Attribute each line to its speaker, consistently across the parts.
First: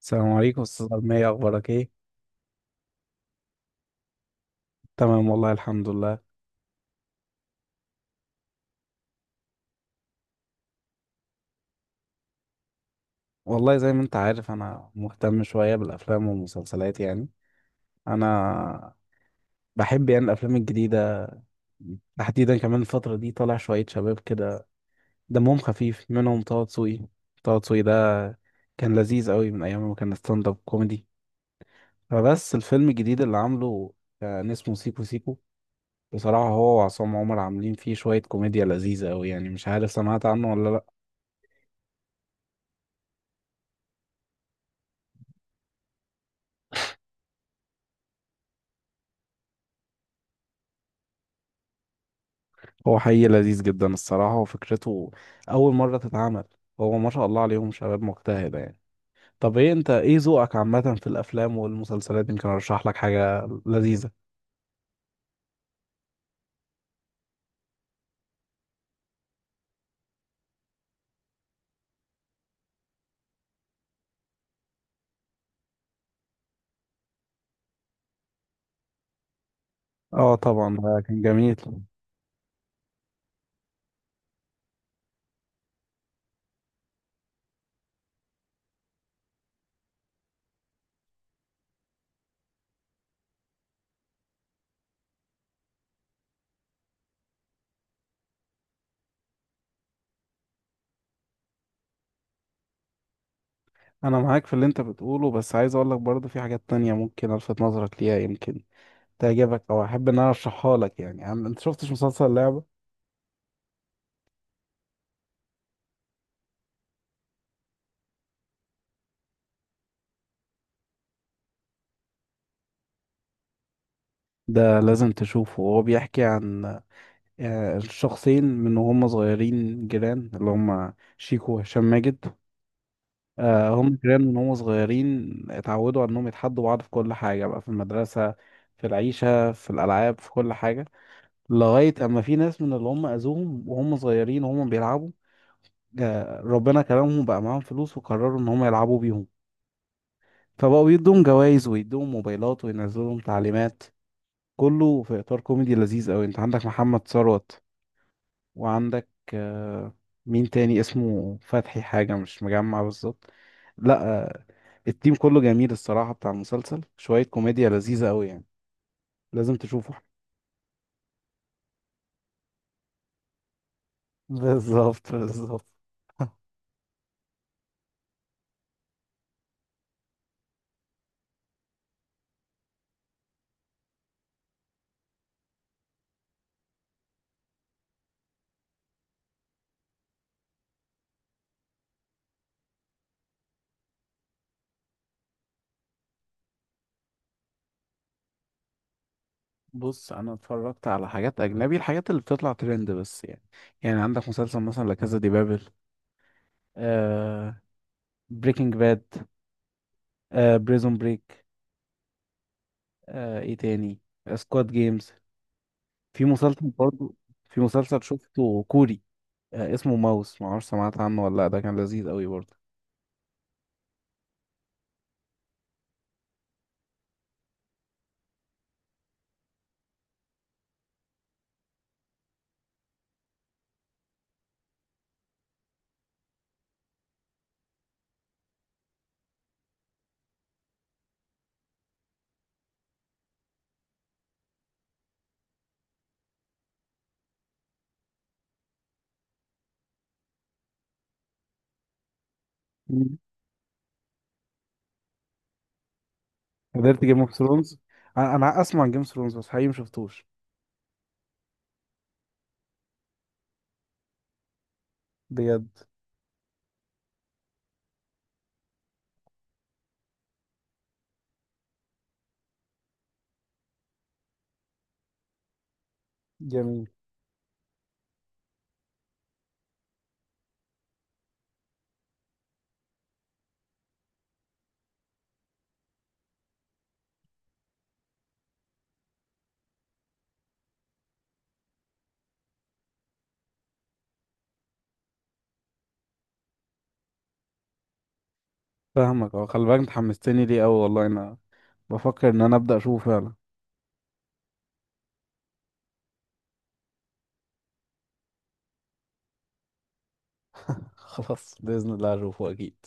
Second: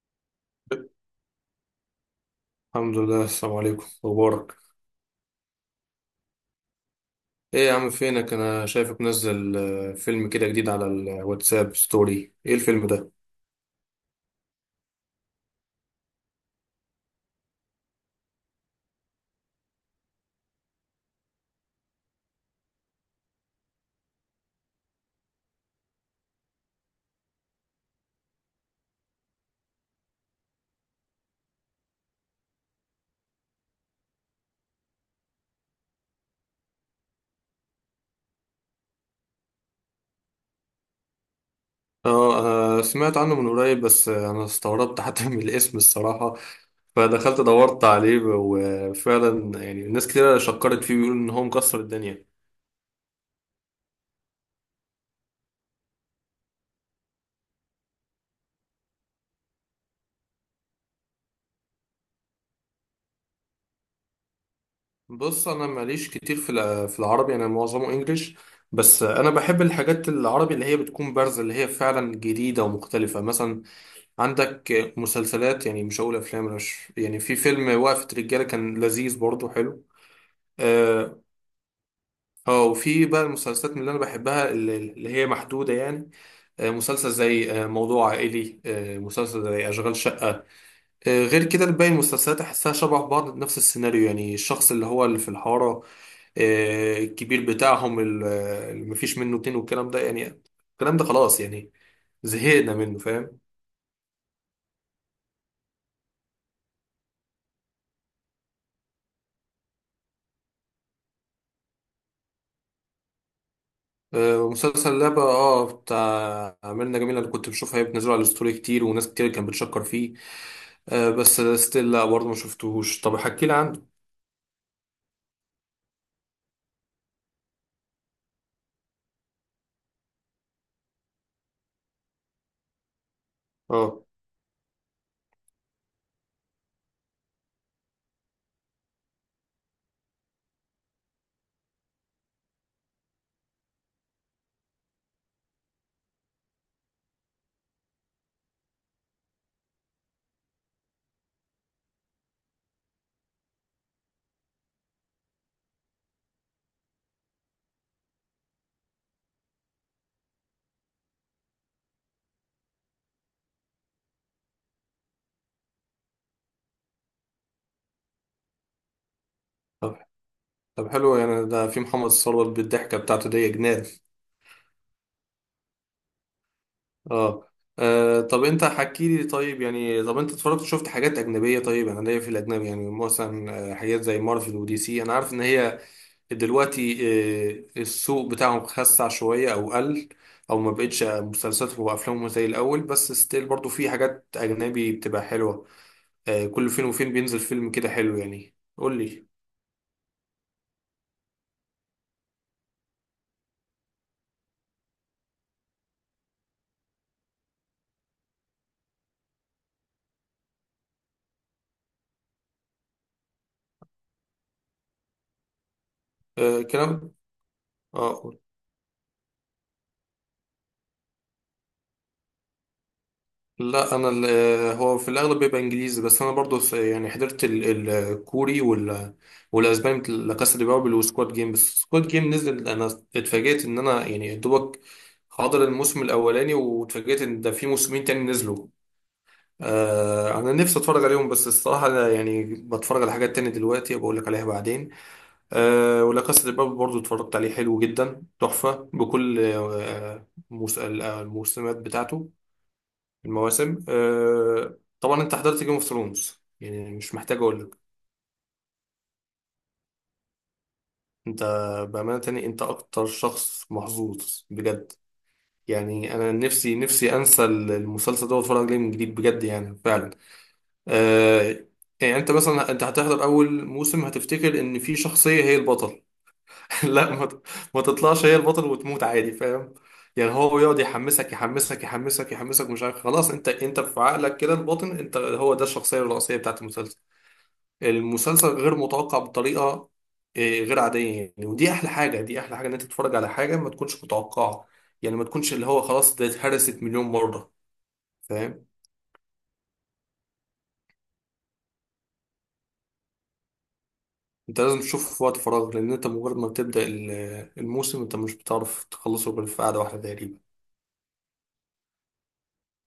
Speaker 1: السلام عليكم، استاذ أرمية. اخبارك ايه؟
Speaker 2: الحمد لله. السلام عليكم مبارك.
Speaker 1: تمام، والله الحمد لله.
Speaker 2: ايه يا عم فينك؟ انا شايفك منزل فيلم كده جديد على الواتساب ستوري. ايه الفيلم ده؟
Speaker 1: والله زي ما انت عارف، انا مهتم شوية بالافلام والمسلسلات يعني. انا بحب يعني الافلام الجديدة. تحديدا كمان الفترة دي طالع شوية شباب كده دمهم خفيف، منهم طه دسوقي. طه دسوقي ده كان لذيذ قوي من ايام ما كان ستاند اب كوميدي. فبس الفيلم الجديد اللي عامله كان اسمه سيكو سيكو. بصراحة هو وعصام عمر عاملين فيه شوية كوميديا لذيذة قوي يعني، مش عارف سمعت عنه ولا لأ.
Speaker 2: اه، سمعت عنه من قريب، بس انا استغربت حتى من الاسم الصراحة، فدخلت دورت عليه، وفعلا يعني ناس كتير شكرت فيه بيقولوا ان هو مكسر الدنيا.
Speaker 1: هو حقيقي لذيذ جدا الصراحة، وفكرته أول مرة تتعمل. هو ما شاء الله عليهم شباب مجتهدة يعني. طب انت ايه ذوقك عامة في الأفلام والمسلسلات؟ يمكن أرشح لك حاجة لذيذة.
Speaker 2: بص انا ماليش كتير في في العربي، انا معظمه انجليش، بس انا بحب الحاجات العربي اللي هي بتكون بارزة، اللي هي فعلا جديدة ومختلفة. مثلا عندك مسلسلات، يعني مش هقول افلام، أنا مش يعني في فيلم وقفة رجالة كان لذيذ برضه حلو.
Speaker 1: اه، طبعا ده
Speaker 2: اه،
Speaker 1: كان جميل.
Speaker 2: وفي بقى المسلسلات من اللي انا بحبها اللي هي محدودة يعني. مسلسل زي موضوع عائلي، مسلسل زي اشغال شقة. غير كده باقي المسلسلات احسها شبه بعض، نفس السيناريو، يعني الشخص اللي هو اللي في الحارة، الكبير بتاعهم، اللي مفيش منه اتنين، والكلام ده يعني، الكلام ده خلاص يعني، زهقنا منه، فاهم؟
Speaker 1: أنا معاك في اللي انت بتقوله، بس عايز أقول لك برضه في حاجات تانية ممكن ألفت نظرك ليها، يمكن تعجبك أو أحب إن أنا أرشحها لك. يعني انت شفتش مسلسل لعبة؟
Speaker 2: ومسلسل لعبة، اه، بتاع ميرنا جميلة اللي كنت بشوفها هي بتنزله على الستوري كتير، وناس كتير كانت بتشكر فيه. آه، بس ستيل لا برضه ما شفتهوش، طب احكي لي عنه.
Speaker 1: ده لازم تشوفه. هو بيحكي عن الشخصين من وهم صغيرين جيران، اللي هم شيكو وهشام ماجد. هم
Speaker 2: اه.
Speaker 1: كمان من هم صغيرين اتعودوا على انهم يتحدوا بعض في كل حاجة، بقى في المدرسة، في العيشة، في الألعاب، في كل حاجة. لغاية أما في ناس من اللي هم أذوهم وهم صغيرين وهم بيلعبوا، ربنا كرمهم بقى معاهم فلوس وقرروا إن هم يلعبوا بيهم. فبقوا يدوهم جوائز ويدوهم موبايلات وينزلوا لهم تعليمات، كله في إطار كوميدي لذيذ أوي. أنت عندك محمد ثروت، وعندك آه، مين تاني اسمه فتحي حاجة، مش مجمع بالظبط. لا، التيم كله جميل الصراحة بتاع المسلسل، شوية كوميديا لذيذة قوي يعني. لازم تشوفه.
Speaker 2: طب، طب حلو يعني، ده في محمد ثروت بالضحكة بتاعته دي يا جنان.
Speaker 1: بالظبط بالظبط.
Speaker 2: اه، طب انت حكي لي طيب، يعني طب انت اتفرجت شفت حاجات اجنبيه؟ طيب انا ليا في الاجنبي، يعني مثلا حاجات زي مارفل ودي سي، انا عارف ان هي دلوقتي السوق بتاعهم خسع شوية أو قل، أو ما بقتش مسلسلاتهم وأفلامهم زي الأول، بس ستيل برضو في حاجات أجنبي بتبقى حلوة. كل فين وفين بينزل فيلم كده حلو، يعني قول لي.
Speaker 1: بص، انا اتفرجت على حاجات اجنبي، الحاجات اللي بتطلع ترند بس يعني. يعني عندك مسلسل مثلا لا كازا دي بابل، آه بريكنج باد، بريزون بريك، ايه تاني، سكواد جيمز. في مسلسل
Speaker 2: كلام.
Speaker 1: برضو. في مسلسل
Speaker 2: آه قول.
Speaker 1: شفته كوري اسمه ماوس، ما اعرفش سمعت عنه ولا لا، ده كان لذيذ قوي برضه.
Speaker 2: لا، أنا هو في الأغلب بيبقى إنجليزي، بس أنا برضو يعني حضرت الكوري وال والأسباني، مثل لا كاسا دي بابل وسكواد جيم. بس سكواد جيم نزل، أنا اتفاجئت إن أنا يعني يا دوبك حاضر الموسم الأولاني، واتفاجئت إن ده في موسمين تاني نزلوا. آه انا نفسي اتفرج عليهم، بس الصراحه أنا يعني بتفرج على حاجات تانية دلوقتي، بقول لك عليها بعدين. آه ولا كاسا دي بابل برضو اتفرجت عليه، حلو جدا تحفه بكل آه الموسمات بتاعته،
Speaker 1: مم.
Speaker 2: المواسم. آه طبعا انت حضرت جيم اوف ثرونز، يعني
Speaker 1: قدرت
Speaker 2: مش
Speaker 1: جيم اوف
Speaker 2: محتاج اقول لك.
Speaker 1: ثرونز؟ أنا اسمع عن جيم اوف ثرونز بس حقيقي مشفتوش.
Speaker 2: انت بامانه تاني انت اكتر شخص محظوظ بجد.
Speaker 1: بجد.
Speaker 2: يعني انا نفسي نفسي انسى المسلسل ده واتفرج عليه من جديد، بجد يعني فعلا. آه، يعني انت مثلا انت هتحضر اول موسم هتفتكر ان في شخصية هي البطل.
Speaker 1: جميل.
Speaker 2: لا، ما, ت- ما تطلعش هي البطل وتموت عادي، فاهم؟ يعني هو يقعد يحمسك يحمسك مش عارف، خلاص انت في عقلك كده الباطن انت هو ده الشخصية الرئيسية بتاعت المسلسل. المسلسل غير متوقع بطريقة غير عادية، يعني ودي احلى حاجة، دي احلى حاجة ان انت تتفرج على حاجة ما تكونش متوقعة، يعني ما تكونش اللي هو خلاص ده اتهرست مليون مرة، فاهم؟
Speaker 1: فاهمك. اه، خلي بالك انت حمستني ليه قوي، والله انا بفكر ان انا ابدا اشوفه فعلا.
Speaker 2: انت لازم تشوفه في وقت فراغ، لان انت مجرد ما بتبدأ الموسم انت مش بتعرف تخلصه غير في قعدة واحدة تقريبا.
Speaker 1: خلاص، باذن الله اشوفه اكيد.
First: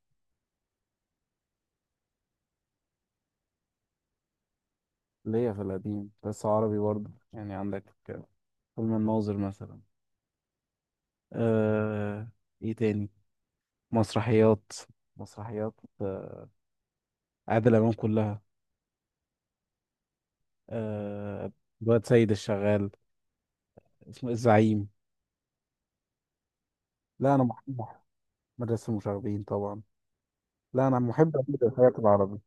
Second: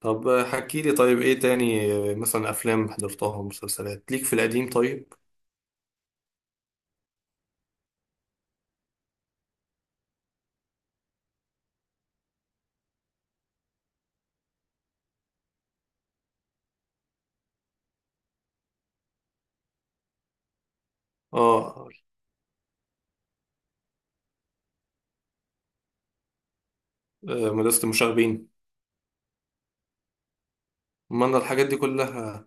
Speaker 2: طب حكي لي طيب ايه تاني، اه، مثلا افلام حضرتها ومسلسلات ليك في القديم طيب.
Speaker 1: ليا في القديم بس عربي برضه، يعني عندك فيلم الناظر مثلا. آه... ايه تاني؟ مسرحيات. مسرحيات آه، عادل امام كلها. آه...
Speaker 2: اه.
Speaker 1: الواد سيد الشغال. اسمه إيه؟ الزعيم. لا، انا
Speaker 2: اه، مدرسة
Speaker 1: محب
Speaker 2: المشاغبين.
Speaker 1: مدرسه المشاغبين طبعا. لا، انا
Speaker 2: ما انا
Speaker 1: محب أكيد
Speaker 2: الحاجات دي
Speaker 1: الحاجات العربي.
Speaker 2: كلها.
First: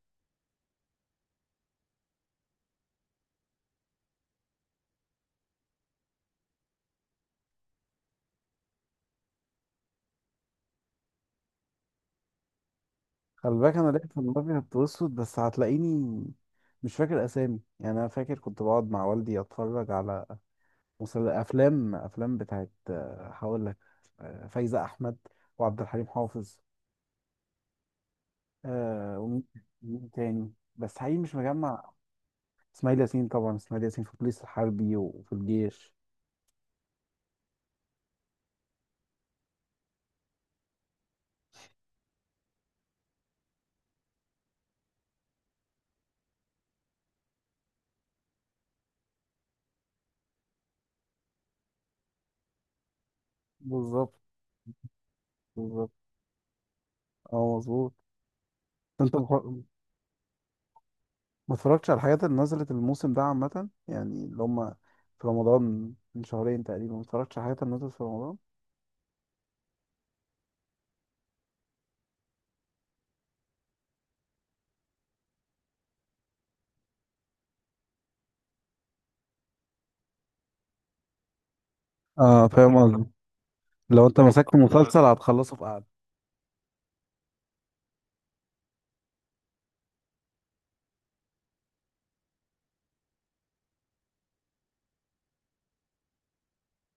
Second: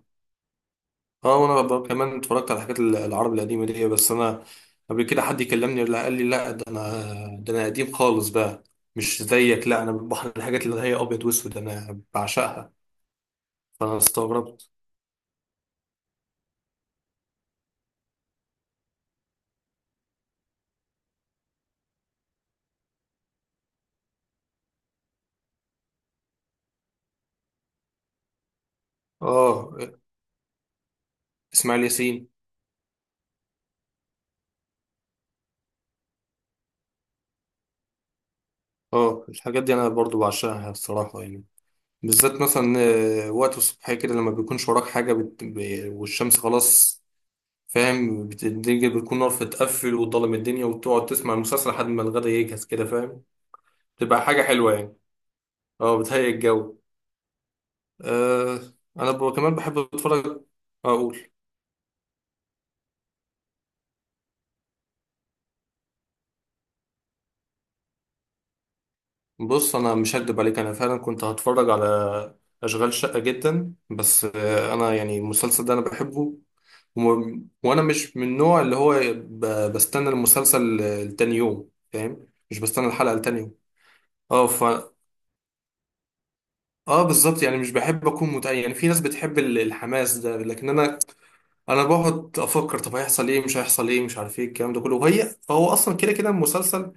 Speaker 2: اه، وانا كمان اتفرجت على الحاجات العرب القديمة دي، بس انا قبل كده حد يكلمني لا قال لي لا، ده انا قديم خالص بقى، مش زيك. لا انا بحر الحاجات اللي هي ابيض واسود انا بعشقها،
Speaker 1: خلي بالك انا
Speaker 2: فانا
Speaker 1: لعبت في
Speaker 2: استغربت.
Speaker 1: الابيض والاسود، بس هتلاقيني مش فاكر اسامي يعني. انا فاكر كنت بقعد مع والدي اتفرج على افلام بتاعت هقول لك فايزة احمد وعبد الحليم حافظ. ومين
Speaker 2: اه،
Speaker 1: مين تاني بس حقيقي مش
Speaker 2: اسماعيل
Speaker 1: مجمع.
Speaker 2: ياسين.
Speaker 1: اسماعيل ياسين طبعا. اسماعيل ياسين في البوليس الحربي وفي الجيش.
Speaker 2: اه الحاجات دي انا برضو بعشقها الصراحه يعني، بالذات مثلا وقت الصبح كده، لما بيكونش وراك حاجه والشمس خلاص، فاهم؟ الدنيا بتكون نار، فتقفل وضلم الدنيا وتقعد تسمع المسلسل لحد ما الغدا يجهز كده، فاهم؟
Speaker 1: بالظبط
Speaker 2: تبقى حاجه حلوه يعني.
Speaker 1: بالظبط.
Speaker 2: اه بتهيئ الجو.
Speaker 1: اه، مظبوط.
Speaker 2: آه، انا
Speaker 1: انت
Speaker 2: كمان بحب اتفرج. اقول،
Speaker 1: ما اتفرجتش على الحاجات اللي نزلت الموسم ده عامة، يعني اللي هم في رمضان، من شهرين تقريبا، ما اتفرجتش على الحاجات اللي نزلت في رمضان.
Speaker 2: بص انا مش هكدب عليك، انا فعلا كنت هتفرج على اشغال شقه جدا، بس آه انا يعني المسلسل ده انا بحبه، وانا مش من النوع اللي هو بستنى المسلسل لتاني يوم، فاهم؟
Speaker 1: اه،
Speaker 2: مش
Speaker 1: فاهم
Speaker 2: بستنى
Speaker 1: قصدي،
Speaker 2: الحلقة لتاني يوم.
Speaker 1: لو انت
Speaker 2: اه
Speaker 1: مسكت
Speaker 2: ف،
Speaker 1: مسلسل هتخلصه في قعدة.
Speaker 2: اه بالظبط، يعني مش بحب اكون متأيل، يعني في ناس بتحب الحماس ده، لكن انا بقعد افكر طب هيحصل ايه مش هيحصل ايه، مش عارف ايه الكلام ده كله، وهي هو اصلا كده كده المسلسل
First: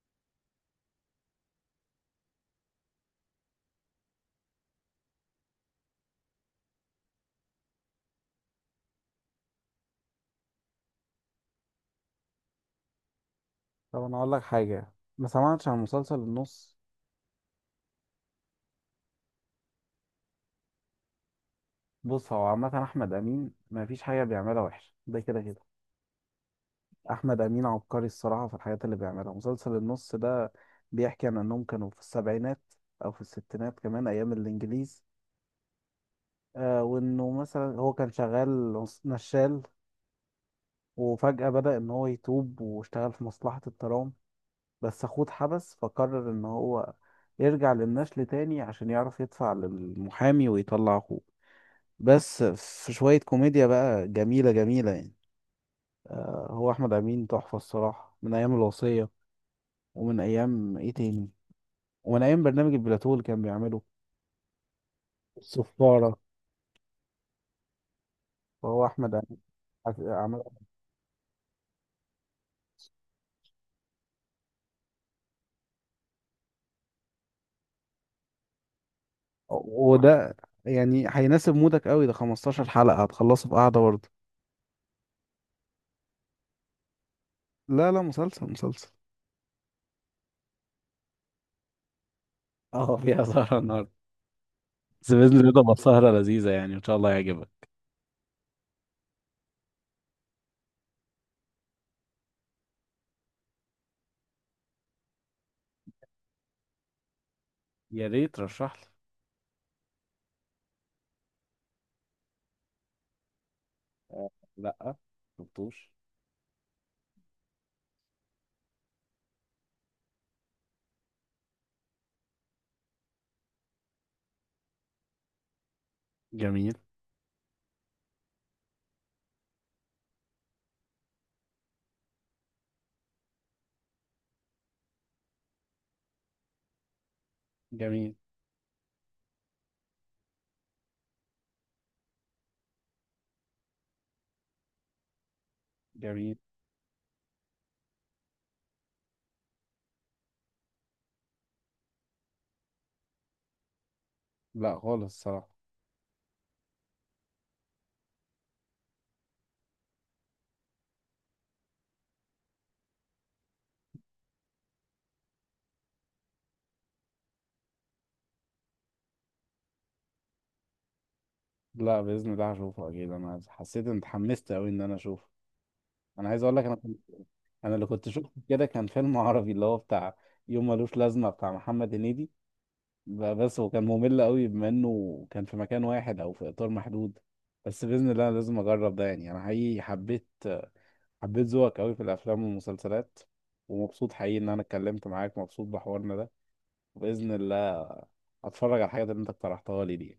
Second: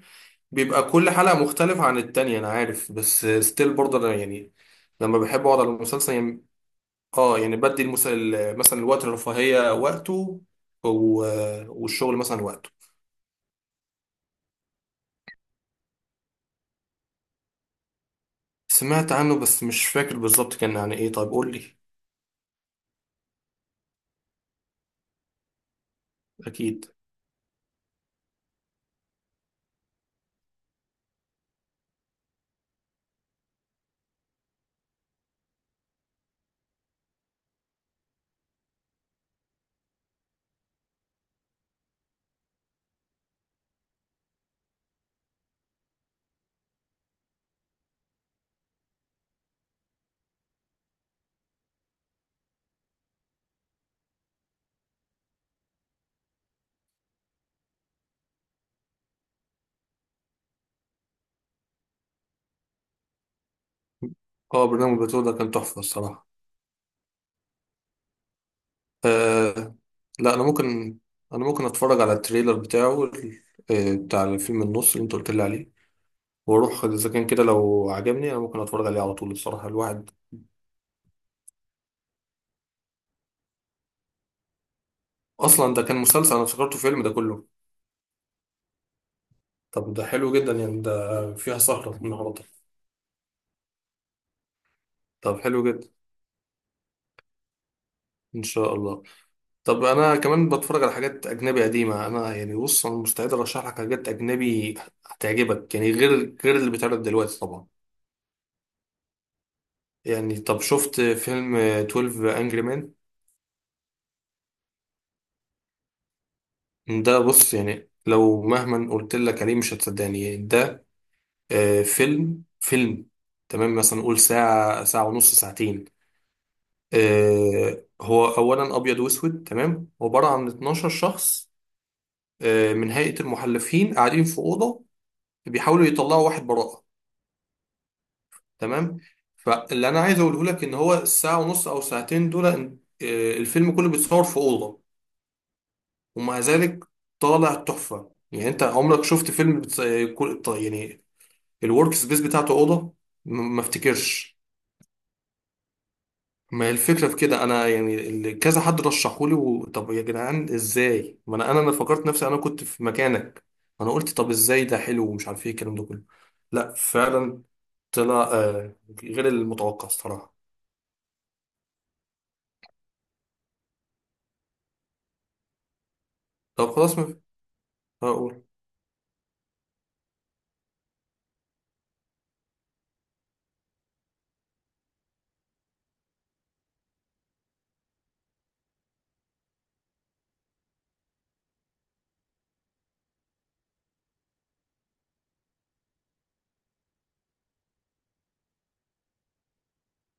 Speaker 2: بيبقى كل حلقة مختلفة عن التانية، انا عارف بس ستيل برضه انا يعني لما بحب اقعد على المسلسل يعني. اه يعني بدي مثلا الوقت الرفاهية وقته، و... والشغل مثلا وقته.
Speaker 1: طب انا اقول لك حاجة، ما سمعتش عن مسلسل النص؟
Speaker 2: سمعت عنه بس مش فاكر بالظبط كان عن ايه، طيب قول لي.
Speaker 1: بص، هو عامة احمد امين ما فيش حاجة بيعملها وحشة، ده كده كده.
Speaker 2: اكيد.
Speaker 1: احمد امين عبقري الصراحة في الحاجات اللي بيعملها. مسلسل النص ده بيحكي عن انهم كانوا في السبعينات او في الستينات، كمان ايام الانجليز. آه، وانه مثلا هو كان شغال نشال، وفجأة بدأ إن هو يتوب واشتغل في مصلحة الترام. بس أخوه اتحبس، فقرر إن هو يرجع للنشل تاني عشان يعرف يدفع للمحامي ويطلع أخوه. بس في شوية كوميديا بقى جميلة جميلة يعني. آه، هو أحمد أمين تحفة الصراحة من أيام الوصية، ومن أيام إيه تاني، ومن أيام برنامج البلاتو اللي كان بيعمله،
Speaker 2: اه برنامج بتوع ده كان تحفه
Speaker 1: الصفارة.
Speaker 2: الصراحه.
Speaker 1: فهو أحمد أمين
Speaker 2: آه. لا
Speaker 1: عمل.
Speaker 2: انا ممكن، انا ممكن اتفرج على التريلر بتاعه بتاع الفيلم النص اللي انت قلت لي عليه، واروح اذا كان كده، لو عجبني انا ممكن اتفرج عليه على طول الصراحه الواحد.
Speaker 1: وده يعني هيناسب مودك قوي، ده 15 حلقة هتخلصه في قعدة برضه.
Speaker 2: اصلا ده كان مسلسل؟ انا افتكرته فيلم ده كله.
Speaker 1: لا لا، مسلسل مسلسل.
Speaker 2: طب ده حلو جدا يعني، ده فيها سهره النهارده.
Speaker 1: اه، فيها سهرة النهاردة، بس بإذن
Speaker 2: طب
Speaker 1: الله
Speaker 2: حلو
Speaker 1: تبقى
Speaker 2: جدا.
Speaker 1: سهرة لذيذة يعني، إن شاء الله يعجبك.
Speaker 2: ان شاء الله. طب انا كمان بتفرج على حاجات اجنبي قديمه، انا يعني بص انا مستعد ارشح لك حاجات اجنبي هتعجبك، يعني غير اللي بيتعرض دلوقتي طبعا.
Speaker 1: يا ريت رشح لي.
Speaker 2: يعني طب شفت فيلم 12 انجري مان؟
Speaker 1: لأ، شفتوش.
Speaker 2: ده بص، يعني لو مهما قلت لك عليه مش هتصدقني. ده فيلم فيلم تمام مثلا نقول ساعه، ساعه ونص، ساعتين.
Speaker 1: جميل
Speaker 2: هو اولا ابيض واسود، تمام، عباره عن 12 شخص من هيئه المحلفين قاعدين في اوضه، بيحاولوا يطلعوا واحد براءه،
Speaker 1: جميل
Speaker 2: تمام. فاللي انا عايز اقوله لك ان هو الساعه ونص او ساعتين دول الفيلم كله بيتصور في اوضه،
Speaker 1: جميل.
Speaker 2: ومع ذلك طالع تحفه. يعني انت عمرك شفت فيلم بتص... آه، كل- ط- يعني الورك سبيس بتاعته اوضه؟ ما افتكرش.
Speaker 1: لا، خالص الصراحة.
Speaker 2: ما هي الفكره في كده، انا يعني اللي كذا حد رشحولي و... طب يا جدعان ازاي؟ ما انا أنا فكرت نفسي انا كنت في مكانك، انا قلت طب ازاي ده حلو، ومش عارف ايه الكلام ده كله. لا فعلا طلع غير المتوقع الصراحه.
Speaker 1: لا، بإذن الله هشوفه أكيد، أنا حسيت إن اتحمست أوي إن أنا أشوفه. أنا عايز أقول لك.
Speaker 2: طب خلاص. ما
Speaker 1: أنا اللي كنت شفته
Speaker 2: أقول،
Speaker 1: كده كان فيلم عربي اللي هو بتاع يوم ملوش لازمة بتاع محمد هنيدي. بس هو كان ممل أوي بما إنه كان في مكان واحد أو في إطار محدود. بس بإذن الله أنا لازم أجرب ده يعني. أنا حقيقي حبيت ذوقك قوي في الافلام والمسلسلات، ومبسوط حقيقي ان انا اتكلمت معاك، مبسوط بحوارنا ده. وباذن الله هتفرج على الحاجات اللي انت اقترحتها لي دي.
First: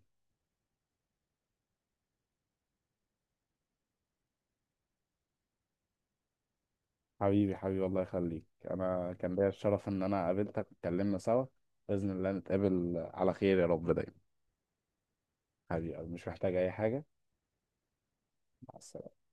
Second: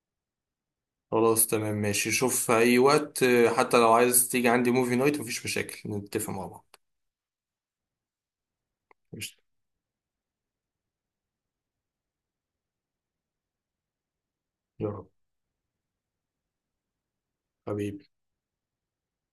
Speaker 2: خلاص تمام ماشي. شوف في أي وقت، حتى لو عايز تيجي عندي موفي نايت مفيش مشاكل، نتفق مع بعض.
Speaker 1: حبيبي حبيبي الله يخليك. انا كان
Speaker 2: قشطة.
Speaker 1: ليا الشرف ان انا قابلتك واتكلمنا سوا. باذن الله نتقابل على خير يا رب دايما.
Speaker 2: يا رب.
Speaker 1: حبيبي، مش محتاج اي حاجه.
Speaker 2: حبيبي.
Speaker 1: مع السلامه.